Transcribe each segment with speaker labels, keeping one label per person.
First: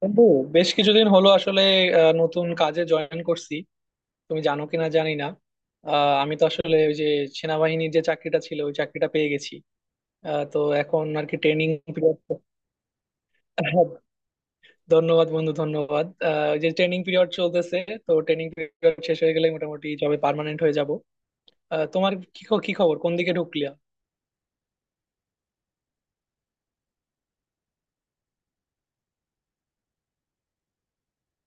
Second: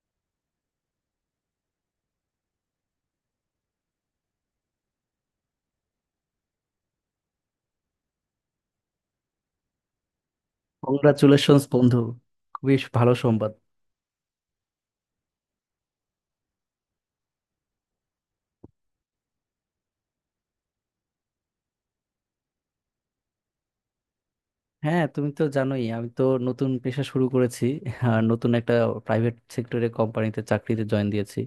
Speaker 1: বন্ধু, বেশ কিছুদিন হলো আসলে নতুন কাজে জয়েন করছি। তুমি জানো কিনা জানি না। আমি তো আসলে ওই যে সেনাবাহিনীর যে চাকরিটা ছিল ওই চাকরিটা পেয়ে গেছি। তো এখন আর কি
Speaker 2: কংগ্রাচুলেশনস
Speaker 1: ট্রেনিং
Speaker 2: বন্ধু।
Speaker 1: পিরিয়ড।
Speaker 2: খুবই ভালো সংবাদ।
Speaker 1: ধন্যবাদ বন্ধু, ধন্যবাদ। ওই যে ট্রেনিং পিরিয়ড চলতেছে, তো ট্রেনিং পিরিয়ড শেষ হয়ে গেলে মোটামুটি জবে পার্মানেন্ট হয়ে যাব। তোমার কি কি খবর, কোন দিকে ঢুকলিয়া?
Speaker 2: হ্যাঁ, তুমি তো জানোই, আমি তো নতুন পেশা শুরু করেছি। আর নতুন একটা প্রাইভেট সেক্টরে কোম্পানিতে চাকরিতে জয়েন দিয়েছি।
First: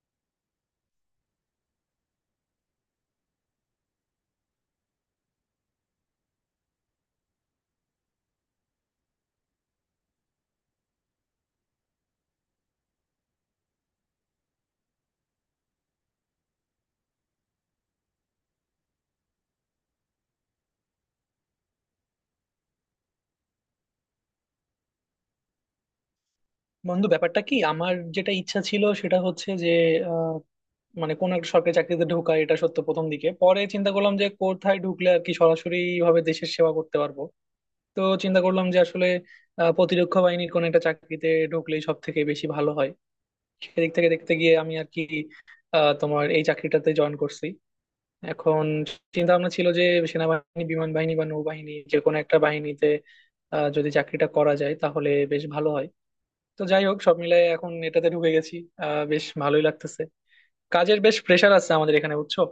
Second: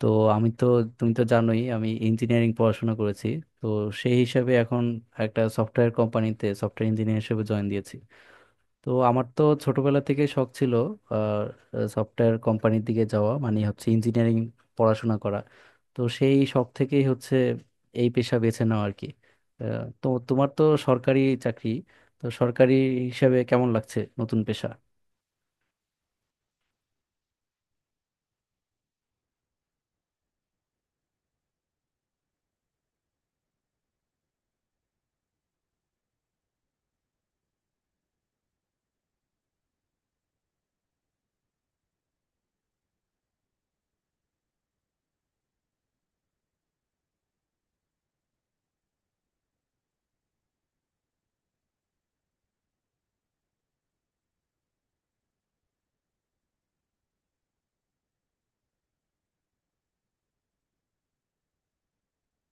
Speaker 2: তো আমি তো তুমি তো জানোই আমি ইঞ্জিনিয়ারিং পড়াশোনা করেছি। তো সেই হিসাবে এখন একটা সফটওয়্যার কোম্পানিতে সফটওয়্যার ইঞ্জিনিয়ার হিসেবে জয়েন দিয়েছি। তো আমার তো ছোটবেলা থেকে শখ ছিল সফটওয়্যার কোম্পানির দিকে যাওয়া, মানে হচ্ছে ইঞ্জিনিয়ারিং পড়াশোনা করা। তো সেই শখ থেকেই হচ্ছে এই পেশা বেছে নেওয়া আর কি। তো তোমার তো সরকারি চাকরি, তো সরকারি হিসাবে কেমন লাগছে নতুন পেশা?
Speaker 1: বন্ধু, ব্যাপারটা কি, আমার যেটা ইচ্ছা ছিল সেটা হচ্ছে যে মানে কোন একটা সরকারি চাকরিতে ঢোকা, এটা সত্য প্রথম দিকে। পরে চিন্তা করলাম যে কোথায় ঢুকলে আর কি সরাসরি ভাবে দেশের সেবা করতে পারবো। তো চিন্তা করলাম যে আসলে প্রতিরক্ষা বাহিনীর কোন একটা চাকরিতে ঢুকলেই সব থেকে বেশি ভালো হয়। সেদিক থেকে দেখতে গিয়ে আমি আর কি তোমার এই চাকরিটাতে জয়েন করছি। এখন চিন্তা ভাবনা ছিল যে সেনাবাহিনী, বিমান বাহিনী বা নৌবাহিনী, যে কোনো একটা বাহিনীতে যদি চাকরিটা করা যায় তাহলে বেশ ভালো হয়। তো যাই হোক, সব মিলাই এখন এটাতে ঢুকে গেছি। বেশ ভালোই লাগতেছে। কাজের বেশ প্রেশার আছে আমাদের এখানে, বুঝছো।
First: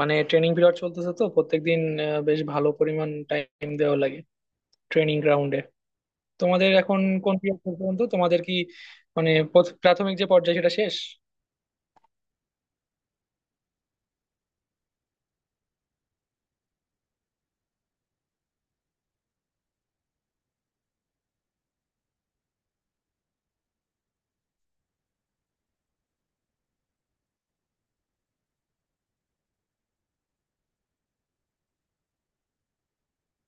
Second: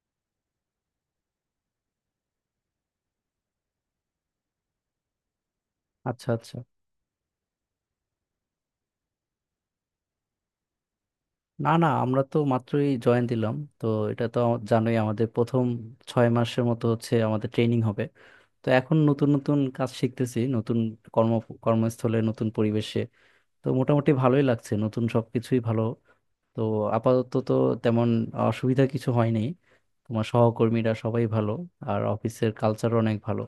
Speaker 1: মানে ট্রেনিং পিরিয়ড চলতেছে তো প্রত্যেকদিন বেশ ভালো পরিমাণ টাইম দেওয়া লাগে ট্রেনিং গ্রাউন্ডে।
Speaker 2: আচ্ছা আচ্ছা।
Speaker 1: তোমাদের এখন কোন পিরিয়ড পর্যন্ত, তোমাদের কি মানে প্রাথমিক যে পর্যায়ে সেটা শেষ?
Speaker 2: না না, আমরা তো মাত্রই জয়েন দিলাম তো। এটা তো জানোই আমাদের প্রথম 6 মাসের মতো হচ্ছে আমাদের ট্রেনিং হবে। তো এখন নতুন নতুন কাজ শিখতেছি নতুন কর্ম কর্মস্থলে, নতুন পরিবেশে। তো মোটামুটি ভালোই লাগছে, নতুন সবকিছুই ভালো। তো আপাতত তো তেমন অসুবিধা কিছু হয়নি। তোমার সহকর্মীরা সবাই ভালো, আর অফিসের কালচার অনেক ভালো।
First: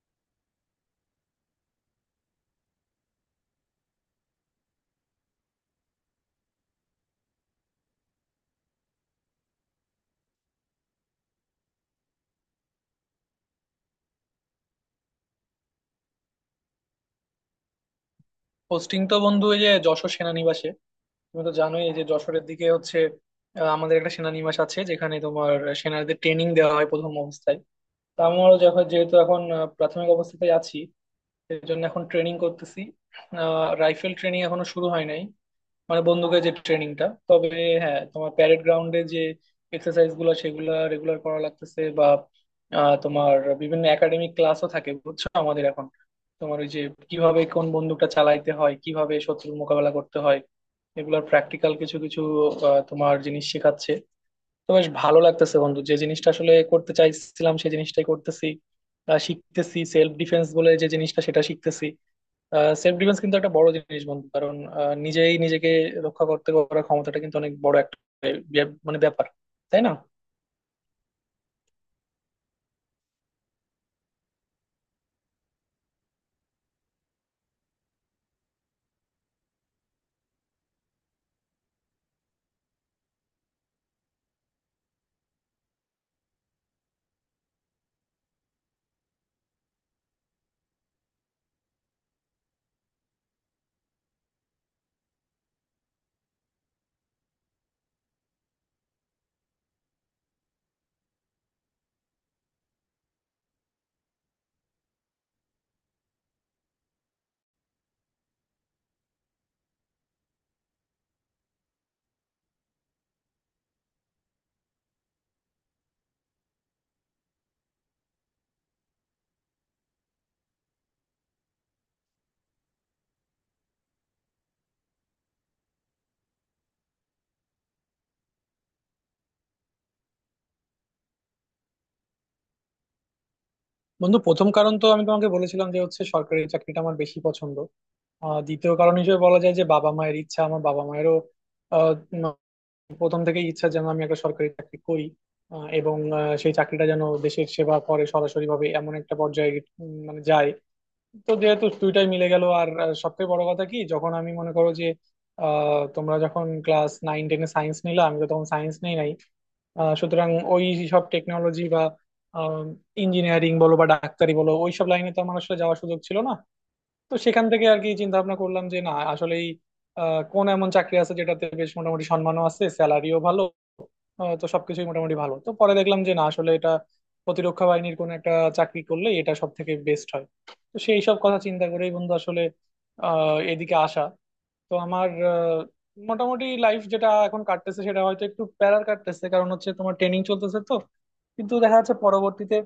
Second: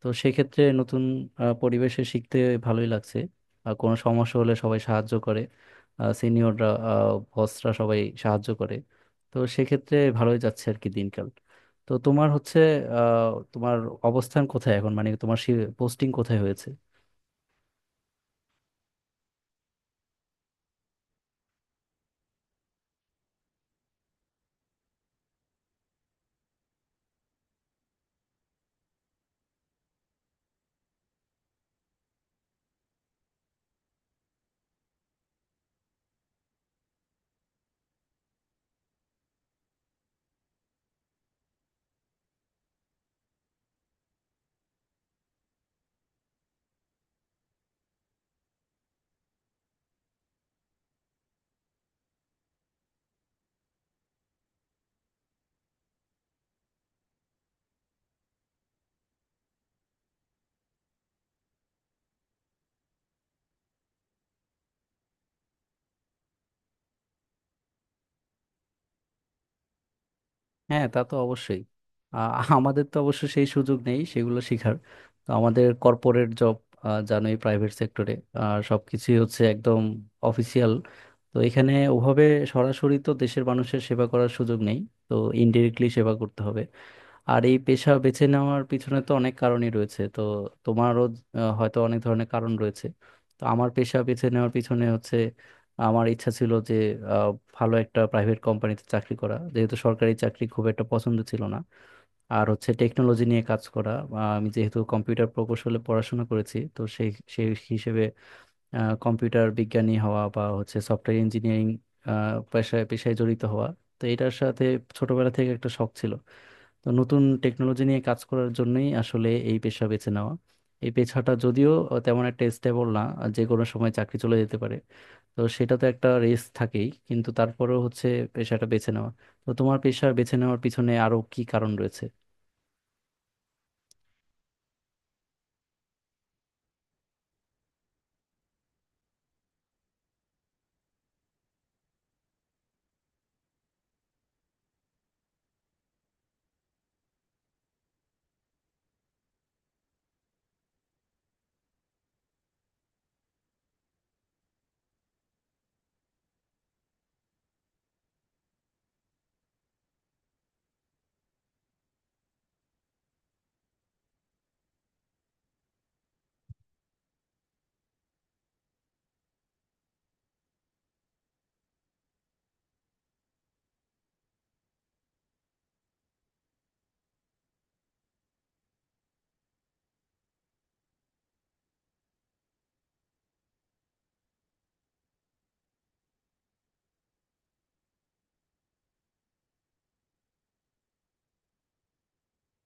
Speaker 2: তো সেক্ষেত্রে নতুন পরিবেশে শিখতে ভালোই লাগছে। আর কোনো সমস্যা হলে সবাই সাহায্য করে, সিনিয়ররা, বসরা সবাই সাহায্য করে। তো সেক্ষেত্রে ভালোই যাচ্ছে আর কি দিনকাল। তো তোমার অবস্থান কোথায় এখন, মানে তোমার পোস্টিং কোথায় হয়েছে?
Speaker 1: পোস্টিং তো বন্ধু এই যে যশোর সেনানিবাসে। তুমি তো জানোই, এই যে যশোরের দিকে হচ্ছে আমাদের একটা সেনানিবাস আছে যেখানে তোমার সেনাদের ট্রেনিং দেওয়া হয় প্রথম অবস্থায়। তো আমারও যখন যেহেতু এখন প্রাথমিক অবস্থাতেই আছি, এর জন্য এখন ট্রেনিং করতেছি। রাইফেল ট্রেনিং এখনো শুরু হয় নাই, মানে বন্দুকের যে ট্রেনিংটা। তবে হ্যাঁ, তোমার প্যারেড গ্রাউন্ডে যে এক্সারসাইজ গুলো সেগুলো রেগুলার করা লাগতেছে, বা তোমার বিভিন্ন একাডেমিক ক্লাসও থাকে, বুঝছো, আমাদের এখন। তোমার ওই যে কিভাবে কোন বন্দুকটা চালাইতে হয়, কিভাবে শত্রুর মোকাবেলা করতে হয়, এগুলোর প্র্যাকটিক্যাল কিছু কিছু তোমার জিনিস শেখাচ্ছে। তো বেশ ভালো লাগতেছে বন্ধু, যে জিনিসটা আসলে করতে চাইছিলাম সেই জিনিসটাই করতেছি। শিখতেছি সেলফ ডিফেন্স বলে যে জিনিসটা সেটা শিখতেছি। সেলফ ডিফেন্স কিন্তু একটা বড় জিনিস বন্ধু, কারণ নিজেই নিজেকে রক্ষা করতে করার ক্ষমতাটা কিন্তু অনেক বড় একটা মানে ব্যাপার, তাই না?
Speaker 2: হ্যাঁ, তা তো অবশ্যই। আ- আমাদের তো অবশ্য সেই সুযোগ নেই সেগুলো শেখার। তো আমাদের কর্পোরেট জব, জানোই প্রাইভেট সেক্টরে সব কিছুই হচ্ছে একদম অফিসিয়াল। তো এখানে ওভাবে সরাসরি তো দেশের মানুষের সেবা করার সুযোগ নেই। তো ইনডিরেক্টলি সেবা করতে হবে। আর এই পেশা বেছে নেওয়ার পিছনে তো অনেক কারণই রয়েছে। তো তোমারও হয়তো অনেক ধরনের কারণ রয়েছে। তো আমার পেশা বেছে নেওয়ার পিছনে হচ্ছে, আমার ইচ্ছা ছিল যে আহ, ভালো একটা প্রাইভেট কোম্পানিতে চাকরি করা, যেহেতু সরকারি চাকরি খুব একটা পছন্দ ছিল না। আর হচ্ছে টেকনোলজি নিয়ে কাজ করা। আমি যেহেতু কম্পিউটার প্রকৌশলে পড়াশোনা করেছি, তো সেই সেই হিসেবে কম্পিউটার বিজ্ঞানী হওয়া বা হচ্ছে সফটওয়্যার ইঞ্জিনিয়ারিং পেশায় পেশায় জড়িত হওয়া। তো এটার সাথে ছোটবেলা থেকে একটা শখ ছিল। তো নতুন টেকনোলজি নিয়ে কাজ করার জন্যই আসলে এই পেশা বেছে নেওয়া। এই পেশাটা যদিও তেমন একটা স্টেবল না, যে কোনো সময় চাকরি চলে যেতে পারে। তো সেটা তো একটা রিস্ক থাকেই, কিন্তু তারপরেও হচ্ছে পেশাটা বেছে নেওয়া। তো তোমার পেশা বেছে নেওয়ার পিছনে আরো কি কারণ রয়েছে?
Speaker 1: বন্ধু, প্রথম কারণ তো আমি তোমাকে বলেছিলাম যে হচ্ছে সরকারি চাকরিটা আমার বেশি পছন্দ। দ্বিতীয় কারণ হিসেবে বলা যায় যে বাবা মায়ের ইচ্ছা। আমার বাবা মায়েরও আহ, উম, প্রথম থেকেই ইচ্ছা যেন আমি একটা সরকারি চাকরি করি, এবং সেই চাকরিটা যেন দেশের সেবা করে সরাসরি ভাবে এমন একটা পর্যায়ে মানে যায়। তো যেহেতু দুইটাই মিলে গেল। আর সবথেকে বড় কথা কি, যখন আমি মনে করো যে তোমরা যখন ক্লাস নাইন টেনে সায়েন্স নিলাম, আমি তো তখন সায়েন্স নেই নাই। সুতরাং ওই সব টেকনোলজি বা ইঞ্জিনিয়ারিং বলো বা ডাক্তারি বলো, ওই সব লাইনে তো আমার আসলে যাওয়ার সুযোগ ছিল না। তো সেখান থেকে আর কি চিন্তা ভাবনা করলাম যে না, আসলেই কোন এমন চাকরি আছে যেটাতে বেশ মোটামুটি সম্মানও আছে, স্যালারিও ভালো। তো সবকিছুই মোটামুটি ভালো। তো পরে দেখলাম যে না, আসলে এটা প্রতিরক্ষা বাহিনীর কোন একটা চাকরি করলে এটা সব থেকে বেস্ট হয়। তো সেই সব কথা চিন্তা করেই বন্ধু, আসলে এদিকে আসা। তো আমার মোটামুটি লাইফ যেটা এখন কাটতেছে সেটা হয়তো একটু প্যারার কাটতেছে, কারণ হচ্ছে তোমার ট্রেনিং চলতেছে তো। কিন্তু দেখা যাচ্ছে পরবর্তীতে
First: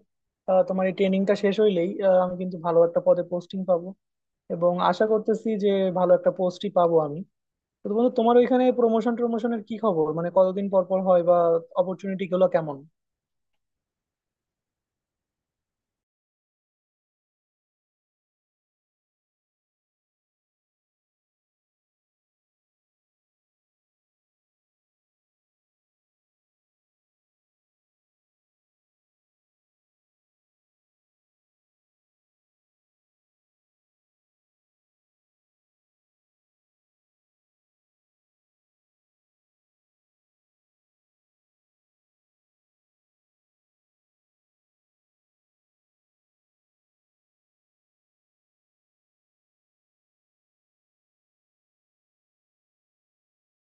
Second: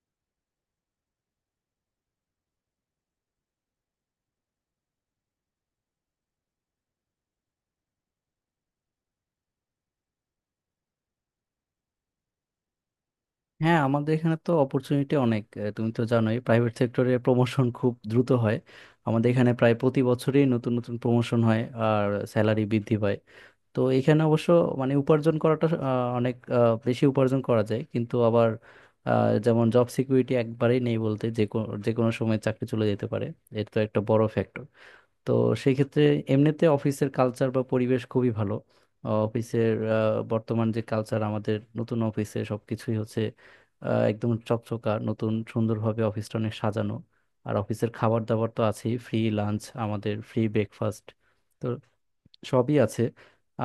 Speaker 1: তোমার এই ট্রেনিংটা শেষ হইলেই আমি কিন্তু ভালো একটা পদে পোস্টিং পাবো। এবং আশা করতেছি যে ভালো একটা পোস্টই পাবো আমি। তো বন্ধু, তোমার ওইখানে প্রমোশন টমোশনের কি খবর, মানে কতদিন পর পর হয়, বা অপরচুনিটি গুলো কেমন?
Speaker 2: হ্যাঁ, আমাদের এখানে তো অপরচুনিটি অনেক। তুমি তো জানোই প্রাইভেট সেক্টরে প্রমোশন খুব দ্রুত হয়। আমাদের এখানে প্রায় প্রতি বছরই নতুন নতুন প্রমোশন হয়, আর স্যালারি বৃদ্ধি পায়। তো এখানে অবশ্য মানে উপার্জন করাটা অনেক বেশি উপার্জন করা যায়, কিন্তু আবার যেমন জব সিকিউরিটি একবারেই নেই বলতে, যে কোনো সময় চাকরি চলে যেতে পারে। এটা তো একটা বড় ফ্যাক্টর। তো সেই ক্ষেত্রে এমনিতে অফিসের কালচার বা পরিবেশ খুবই ভালো। আহ, অফিসের আহ, বর্তমান যে কালচার আমাদের নতুন অফিসে, সব কিছুই হচ্ছে একদম চকচকা নতুন, সুন্দরভাবে অফিসটা অনেক সাজানো। আর অফিসের খাবার দাবার তো আছেই, ফ্রি লাঞ্চ আমাদের, ফ্রি ব্রেকফাস্ট, সবই আছে।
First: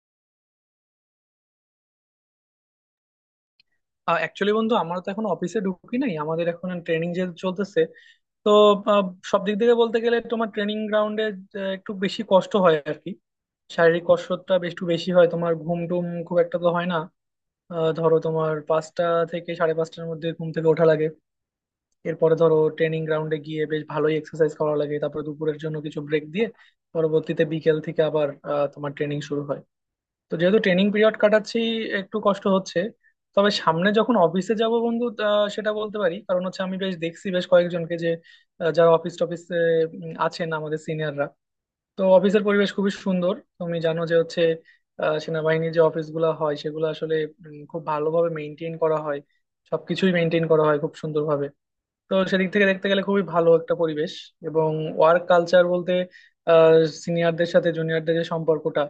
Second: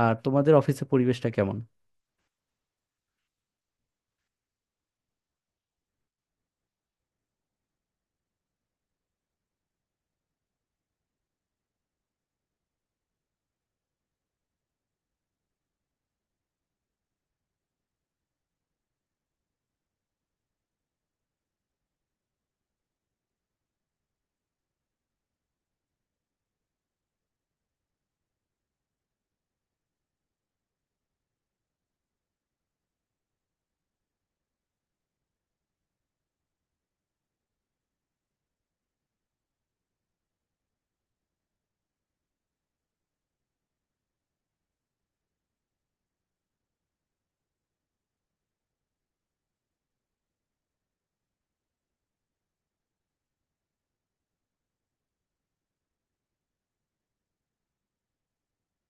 Speaker 2: আর তোমাদের অফিসে পরিবেশটা কেমন?
Speaker 1: অ্যাকচুয়ালি বন্ধু, আমরা তো এখন অফিসে ঢুকি নাই, আমাদের এখন ট্রেনিং যে চলতেছে। তো আহ, সব দিক থেকে বলতে গেলে তোমার ট্রেনিং গ্রাউন্ডে একটু বেশি কষ্ট হয় আর কি। শারীরিক কষ্টটা বেশ একটু বেশি হয়, তোমার ঘুম টুম খুব একটা তো হয় না। ধরো তোমার পাঁচটা থেকে সাড়ে পাঁচটার মধ্যে ঘুম থেকে ওঠা লাগে। এরপরে ধরো ট্রেনিং গ্রাউন্ডে গিয়ে বেশ ভালোই এক্সারসাইজ করা লাগে, তারপরে দুপুরের জন্য কিছু ব্রেক দিয়ে পরবর্তীতে বিকেল থেকে আবার তোমার ট্রেনিং শুরু হয়। তো যেহেতু ট্রেনিং পিরিয়ড কাটাচ্ছি, একটু কষ্ট হচ্ছে। তবে সামনে যখন অফিসে যাব বন্ধু, সেটা বলতে পারি, কারণ হচ্ছে আমি বেশ দেখছি বেশ কয়েকজনকে যে যারা অফিস টফিসে আছেন, আমাদের সিনিয়ররা। তো অফিসের পরিবেশ খুবই সুন্দর, তুমি জানো যে হচ্ছে সেনাবাহিনীর যে অফিসগুলো হয় সেগুলো আসলে খুব ভালোভাবে মেনটেন করা হয়। সবকিছুই মেনটেন করা হয় খুব সুন্দরভাবে। তো সেদিক থেকে দেখতে গেলে খুবই ভালো একটা পরিবেশ। এবং ওয়ার্ক কালচার বলতে আহ সিনিয়রদের সাথে জুনিয়রদের যে সম্পর্কটা,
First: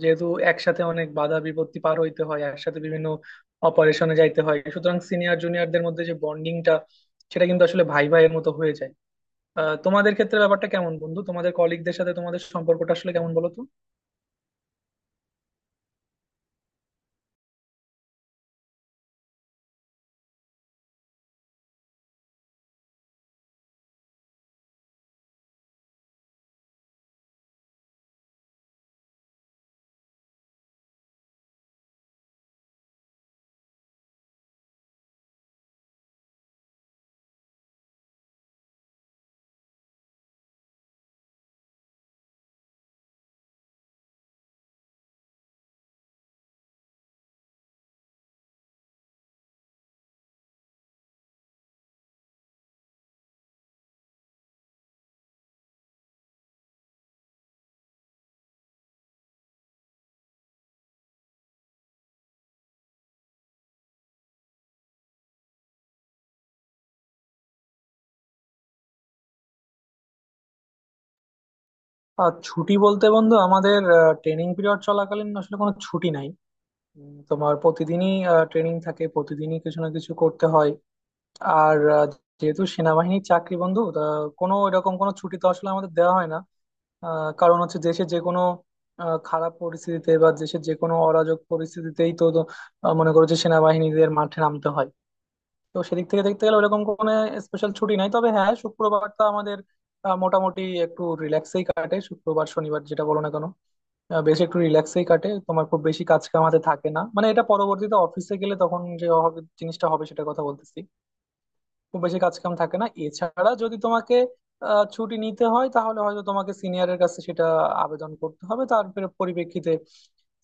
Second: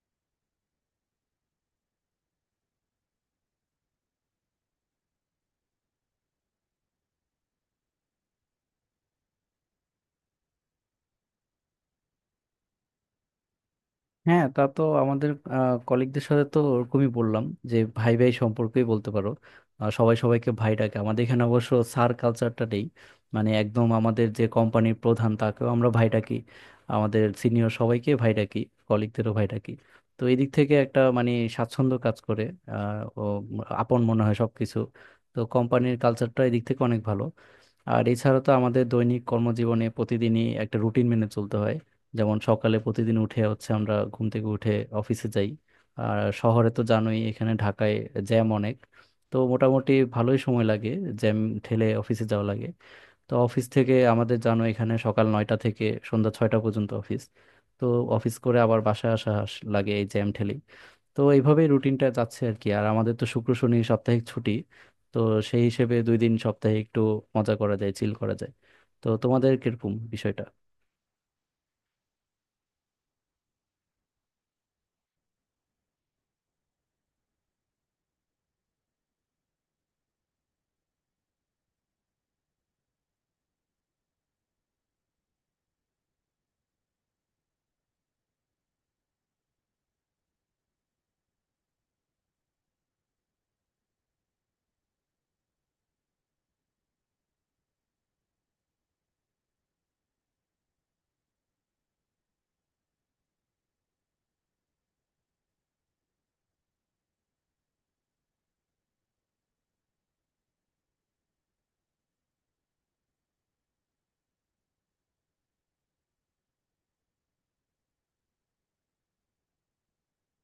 Speaker 1: যেহেতু একসাথে অনেক বাধা বিপত্তি পার হইতে হয়, একসাথে বিভিন্ন অপারেশনে যাইতে হয়, সুতরাং সিনিয়র জুনিয়রদের মধ্যে যে বন্ডিংটা, সেটা কিন্তু আসলে ভাই ভাইয়ের মতো হয়ে যায়। তোমাদের ক্ষেত্রে ব্যাপারটা কেমন বন্ধু, তোমাদের কলিগদের সাথে তোমাদের সম্পর্কটা আসলে কেমন বলো তো?
Speaker 2: হ্যাঁ, তা তো আমাদের কলিগদের সাথে তো ওরকমই বললাম, যে ভাই ভাই সম্পর্কেই বলতে পারো। সবাই সবাইকে ভাই ডাকে আমাদের এখানে, অবশ্য স্যার কালচারটা নেই। মানে একদম আমাদের যে কোম্পানির প্রধান, তাকেও আমরা ভাই ডাকি। আমাদের সিনিয়র সবাইকে ভাই ডাকি, কলিগদেরও ভাই ডাকি। তো এই দিক থেকে একটা মানে স্বাচ্ছন্দ্য কাজ করে। আহ, ও আপন মনে হয় সবকিছু। তো কোম্পানির কালচারটা এই দিক থেকে অনেক ভালো। আর এছাড়া তো আমাদের দৈনিক কর্মজীবনে প্রতিদিনই একটা রুটিন মেনে চলতে হয়। যেমন সকালে প্রতিদিন উঠে হচ্ছে আমরা ঘুম থেকে উঠে অফিসে যাই। আর শহরে তো জানোই এখানে ঢাকায় জ্যাম অনেক। তো মোটামুটি ভালোই সময় লাগে, জ্যাম ঠেলে অফিসে যাওয়া লাগে। তো অফিস থেকে আমাদের জানো এখানে সকাল 9টা থেকে সন্ধ্যা 6টা পর্যন্ত অফিস। তো অফিস করে আবার বাসায় আসা লাগে এই জ্যাম ঠেলেই। তো এইভাবেই রুটিনটা যাচ্ছে আর কি। আর আমাদের তো শুক্র শনি সাপ্তাহিক ছুটি। তো সেই হিসেবে 2 দিন সপ্তাহে একটু মজা করা যায়, চিল করা যায়। তো তোমাদের কিরকম বিষয়টা?
Speaker 1: আর ছুটি বলতে বন্ধু, আমাদের ট্রেনিং পিরিয়ড চলাকালীন আসলে কোনো ছুটি নাই। তোমার প্রতিদিনই ট্রেনিং থাকে, প্রতিদিনই কিছু না কিছু করতে হয়। আর যেহেতু সেনাবাহিনীর চাকরি বন্ধু, তা কোনো এরকম কোনো ছুটি তো আসলে আমাদের দেওয়া হয় না। কারণ হচ্ছে দেশে যে কোনো খারাপ পরিস্থিতিতে বা দেশের যে কোনো অরাজক পরিস্থিতিতেই তো তো, মনে করো যে সেনাবাহিনীদের মাঠে নামতে হয়। তো সেদিক থেকে দেখতে গেলে ওরকম কোনো স্পেশাল ছুটি নাই। তবে হ্যাঁ, শুক্রবারটা আমাদের মোটামুটি একটু রিল্যাক্সেই কাটে, শুক্রবার শনিবার যেটা বলো না কেন বেশ একটু রিল্যাক্সেই কাটে। তোমার খুব বেশি কাজ কামাতে থাকে না, মানে এটা পরবর্তীতে অফিসে গেলে তখন যে জিনিসটা হবে সেটা কথা বলতেছি। খুব বেশি কাজ কাম থাকে না। এছাড়া যদি তোমাকে ছুটি নিতে হয় তাহলে হয়তো তোমাকে সিনিয়রের কাছে সেটা আবেদন করতে হবে। তার পরিপ্রেক্ষিতে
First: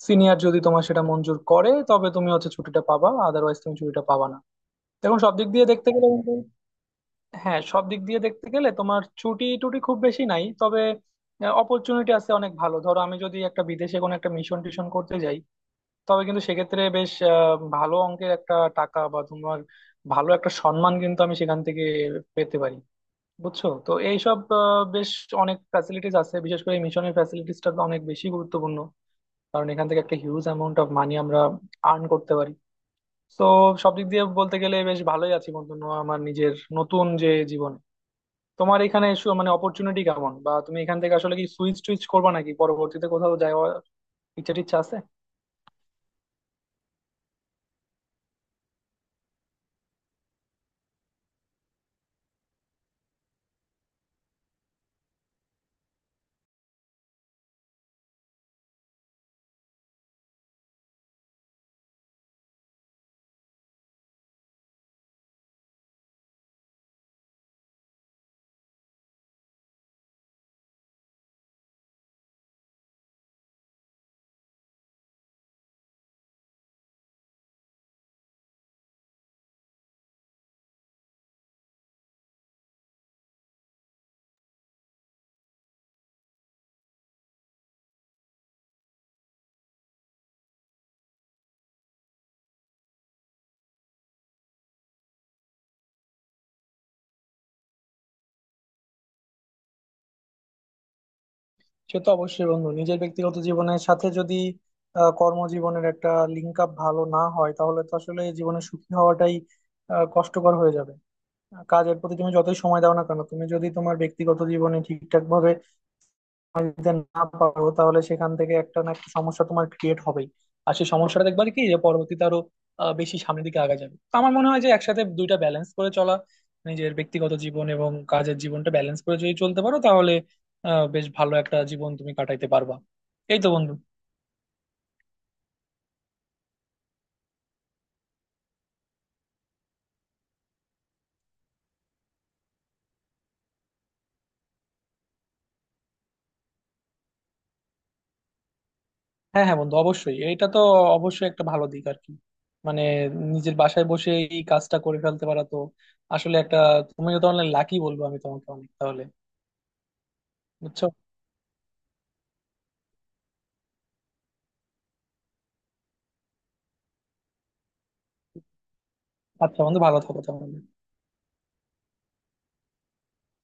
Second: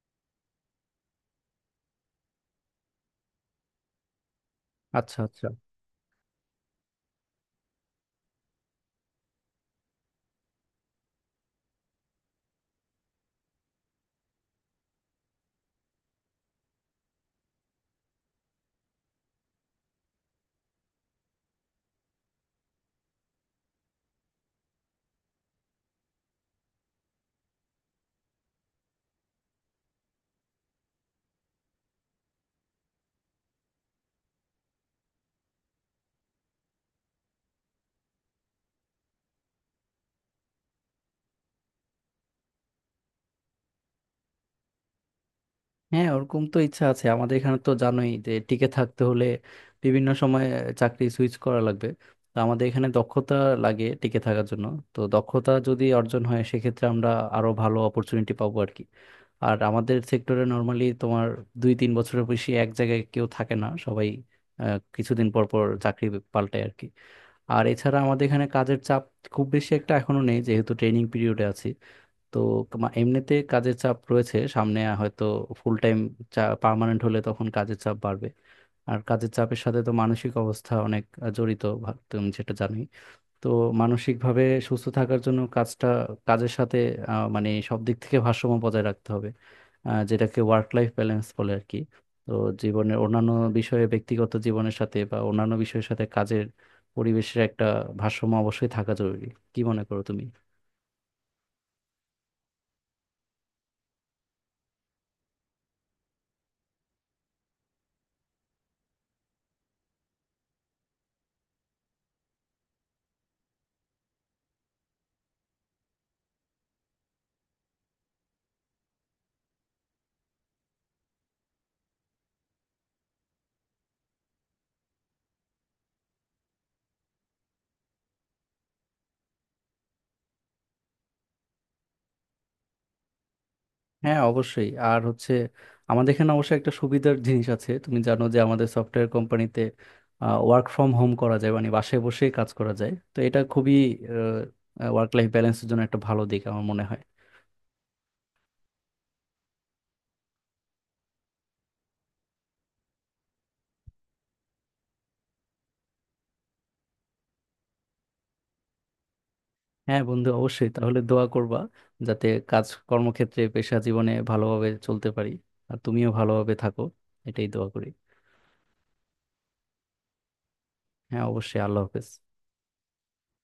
Speaker 1: সিনিয়র যদি তোমার সেটা মঞ্জুর করে তবে তুমি হচ্ছে ছুটিটা পাবা, আদারওয়াইজ তুমি ছুটিটা পাবা না।
Speaker 2: আচ্ছা
Speaker 1: এখন সব
Speaker 2: আচ্ছা।
Speaker 1: দিক দিয়ে দেখতে গেলে কিন্তু, হ্যাঁ সব দিক দিয়ে দেখতে গেলে তোমার ছুটি টুটি খুব বেশি নাই। তবে অপরচুনিটি আছে অনেক ভালো। ধরো আমি যদি একটা বিদেশে কোনো একটা মিশন টিশন করতে যাই, তবে কিন্তু সেক্ষেত্রে বেশ ভালো অঙ্কের একটা টাকা বা তোমার ভালো একটা সম্মান কিন্তু আমি সেখান থেকে পেতে পারি। বুঝছো। তো এইসব বেশ অনেক ফ্যাসিলিটিস আছে, বিশেষ করে মিশনের ফ্যাসিলিটিসটা তো অনেক বেশি গুরুত্বপূর্ণ, কারণ এখান থেকে একটা হিউজ অ্যামাউন্ট অফ মানি আমরা আর্ন করতে পারি। তো সব দিক দিয়ে বলতে গেলে বেশ ভালোই আছি বন্ধু, আমার নিজের নতুন যে জীবন। তোমার এখানে মানে অপরচুনিটি কেমন, বা তুমি এখান থেকে আসলে কি সুইচ টুইচ করবা, নাকি পরবর্তীতে কোথাও যাওয়ার ইচ্ছা টিচ্ছা আছে?
Speaker 2: হ্যাঁ, ওরকম তো ইচ্ছা আছে। আমাদের এখানে তো জানোই যে টিকে থাকতে হলে বিভিন্ন সময় চাকরি সুইচ করা লাগবে। তো আমাদের এখানে দক্ষতা লাগে টিকে থাকার জন্য। তো দক্ষতা যদি অর্জন হয় সেক্ষেত্রে আমরা আরো ভালো অপরচুনিটি পাবো আর কি। আর আমাদের সেক্টরে নর্মালি তোমার 2-3 বছরের বেশি এক জায়গায় কেউ থাকে না, সবাই কিছুদিন পর পর চাকরি পাল্টায় আর কি। আর এছাড়া আমাদের এখানে কাজের চাপ খুব বেশি একটা এখনো নেই, যেহেতু ট্রেনিং পিরিয়ডে আছি। তো তোমার এমনিতে কাজের চাপ রয়েছে, সামনে হয়তো ফুল টাইম পার্মানেন্ট হলে তখন কাজের চাপ বাড়বে। আর কাজের চাপের সাথে তো মানসিক অবস্থা অনেক জড়িত, তুমি যেটা জানোই। তো মানসিকভাবে সুস্থ থাকার জন্য কাজের সাথে মানে সব দিক থেকে ভারসাম্য বজায় রাখতে হবে, যেটাকে ওয়ার্ক লাইফ ব্যালেন্স বলে আর কি। তো জীবনের অন্যান্য বিষয়ে, ব্যক্তিগত জীবনের সাথে বা অন্যান্য বিষয়ের সাথে কাজের পরিবেশের একটা ভারসাম্য অবশ্যই থাকা জরুরি। কি মনে করো তুমি?
Speaker 1: সে তো অবশ্যই বন্ধু। নিজের ব্যক্তিগত জীবনের সাথে যদি কর্মজীবনের একটা লিঙ্ক আপ ভালো না হয় তাহলে তো আসলে জীবনে সুখী হওয়াটাই কষ্টকর হয়ে যাবে। কাজের প্রতি তুমি যতই সময় দাও না কেন, তুমি যদি তোমার ব্যক্তিগত জীবনে ঠিকঠাক ভাবে যদি না পারো, তাহলে সেখান থেকে একটা না একটা সমস্যা তোমার ক্রিয়েট হবেই। আর সেই সমস্যাটা দেখবা কি, যে পরবর্তীতে আরো বেশি সামনের দিকে আগা যাবে। তো আমার মনে হয় যে একসাথে দুইটা ব্যালেন্স করে চলা, নিজের ব্যক্তিগত জীবন এবং কাজের জীবনটা ব্যালেন্স করে যদি চলতে পারো তাহলে বেশ ভালো একটা জীবন তুমি কাটাইতে পারবা। এই তো বন্ধু।
Speaker 2: হ্যাঁ, অবশ্যই। আর হচ্ছে আমাদের এখানে অবশ্য একটা সুবিধার জিনিস আছে, তুমি জানো যে আমাদের সফটওয়্যার কোম্পানিতে ওয়ার্ক ফ্রম হোম করা যায়, মানে বাসায় বসে কাজ করা যায়। তো এটা খুবই ওয়ার্ক লাইফ ব্যালেন্সের জন্য একটা ভালো দিক আমার মনে হয়।
Speaker 1: হ্যাঁ হ্যাঁ বন্ধু, অবশ্যই এটা তো অবশ্যই একটা ভালো দিক আর কি। মানে নিজের বাসায় বসে এই কাজটা করে ফেলতে পারা তো আসলে একটা। তুমিও তো অনলাইন, লাকি বলবো আমি তোমাকে অনেক তাহলে।
Speaker 2: হ্যাঁ বন্ধু, অবশ্যই,
Speaker 1: বুঝছো।
Speaker 2: তাহলে দোয়া করবা যাতে কাজ, কর্মক্ষেত্রে, পেশা জীবনে ভালোভাবে চলতে পারি। আর তুমিও ভালোভাবে থাকো, এটাই দোয়া করি।
Speaker 1: আচ্ছা বন্ধু, ভালো থাকো তাহলে।
Speaker 2: হ্যাঁ অবশ্যই, আল্লাহ হাফেজ।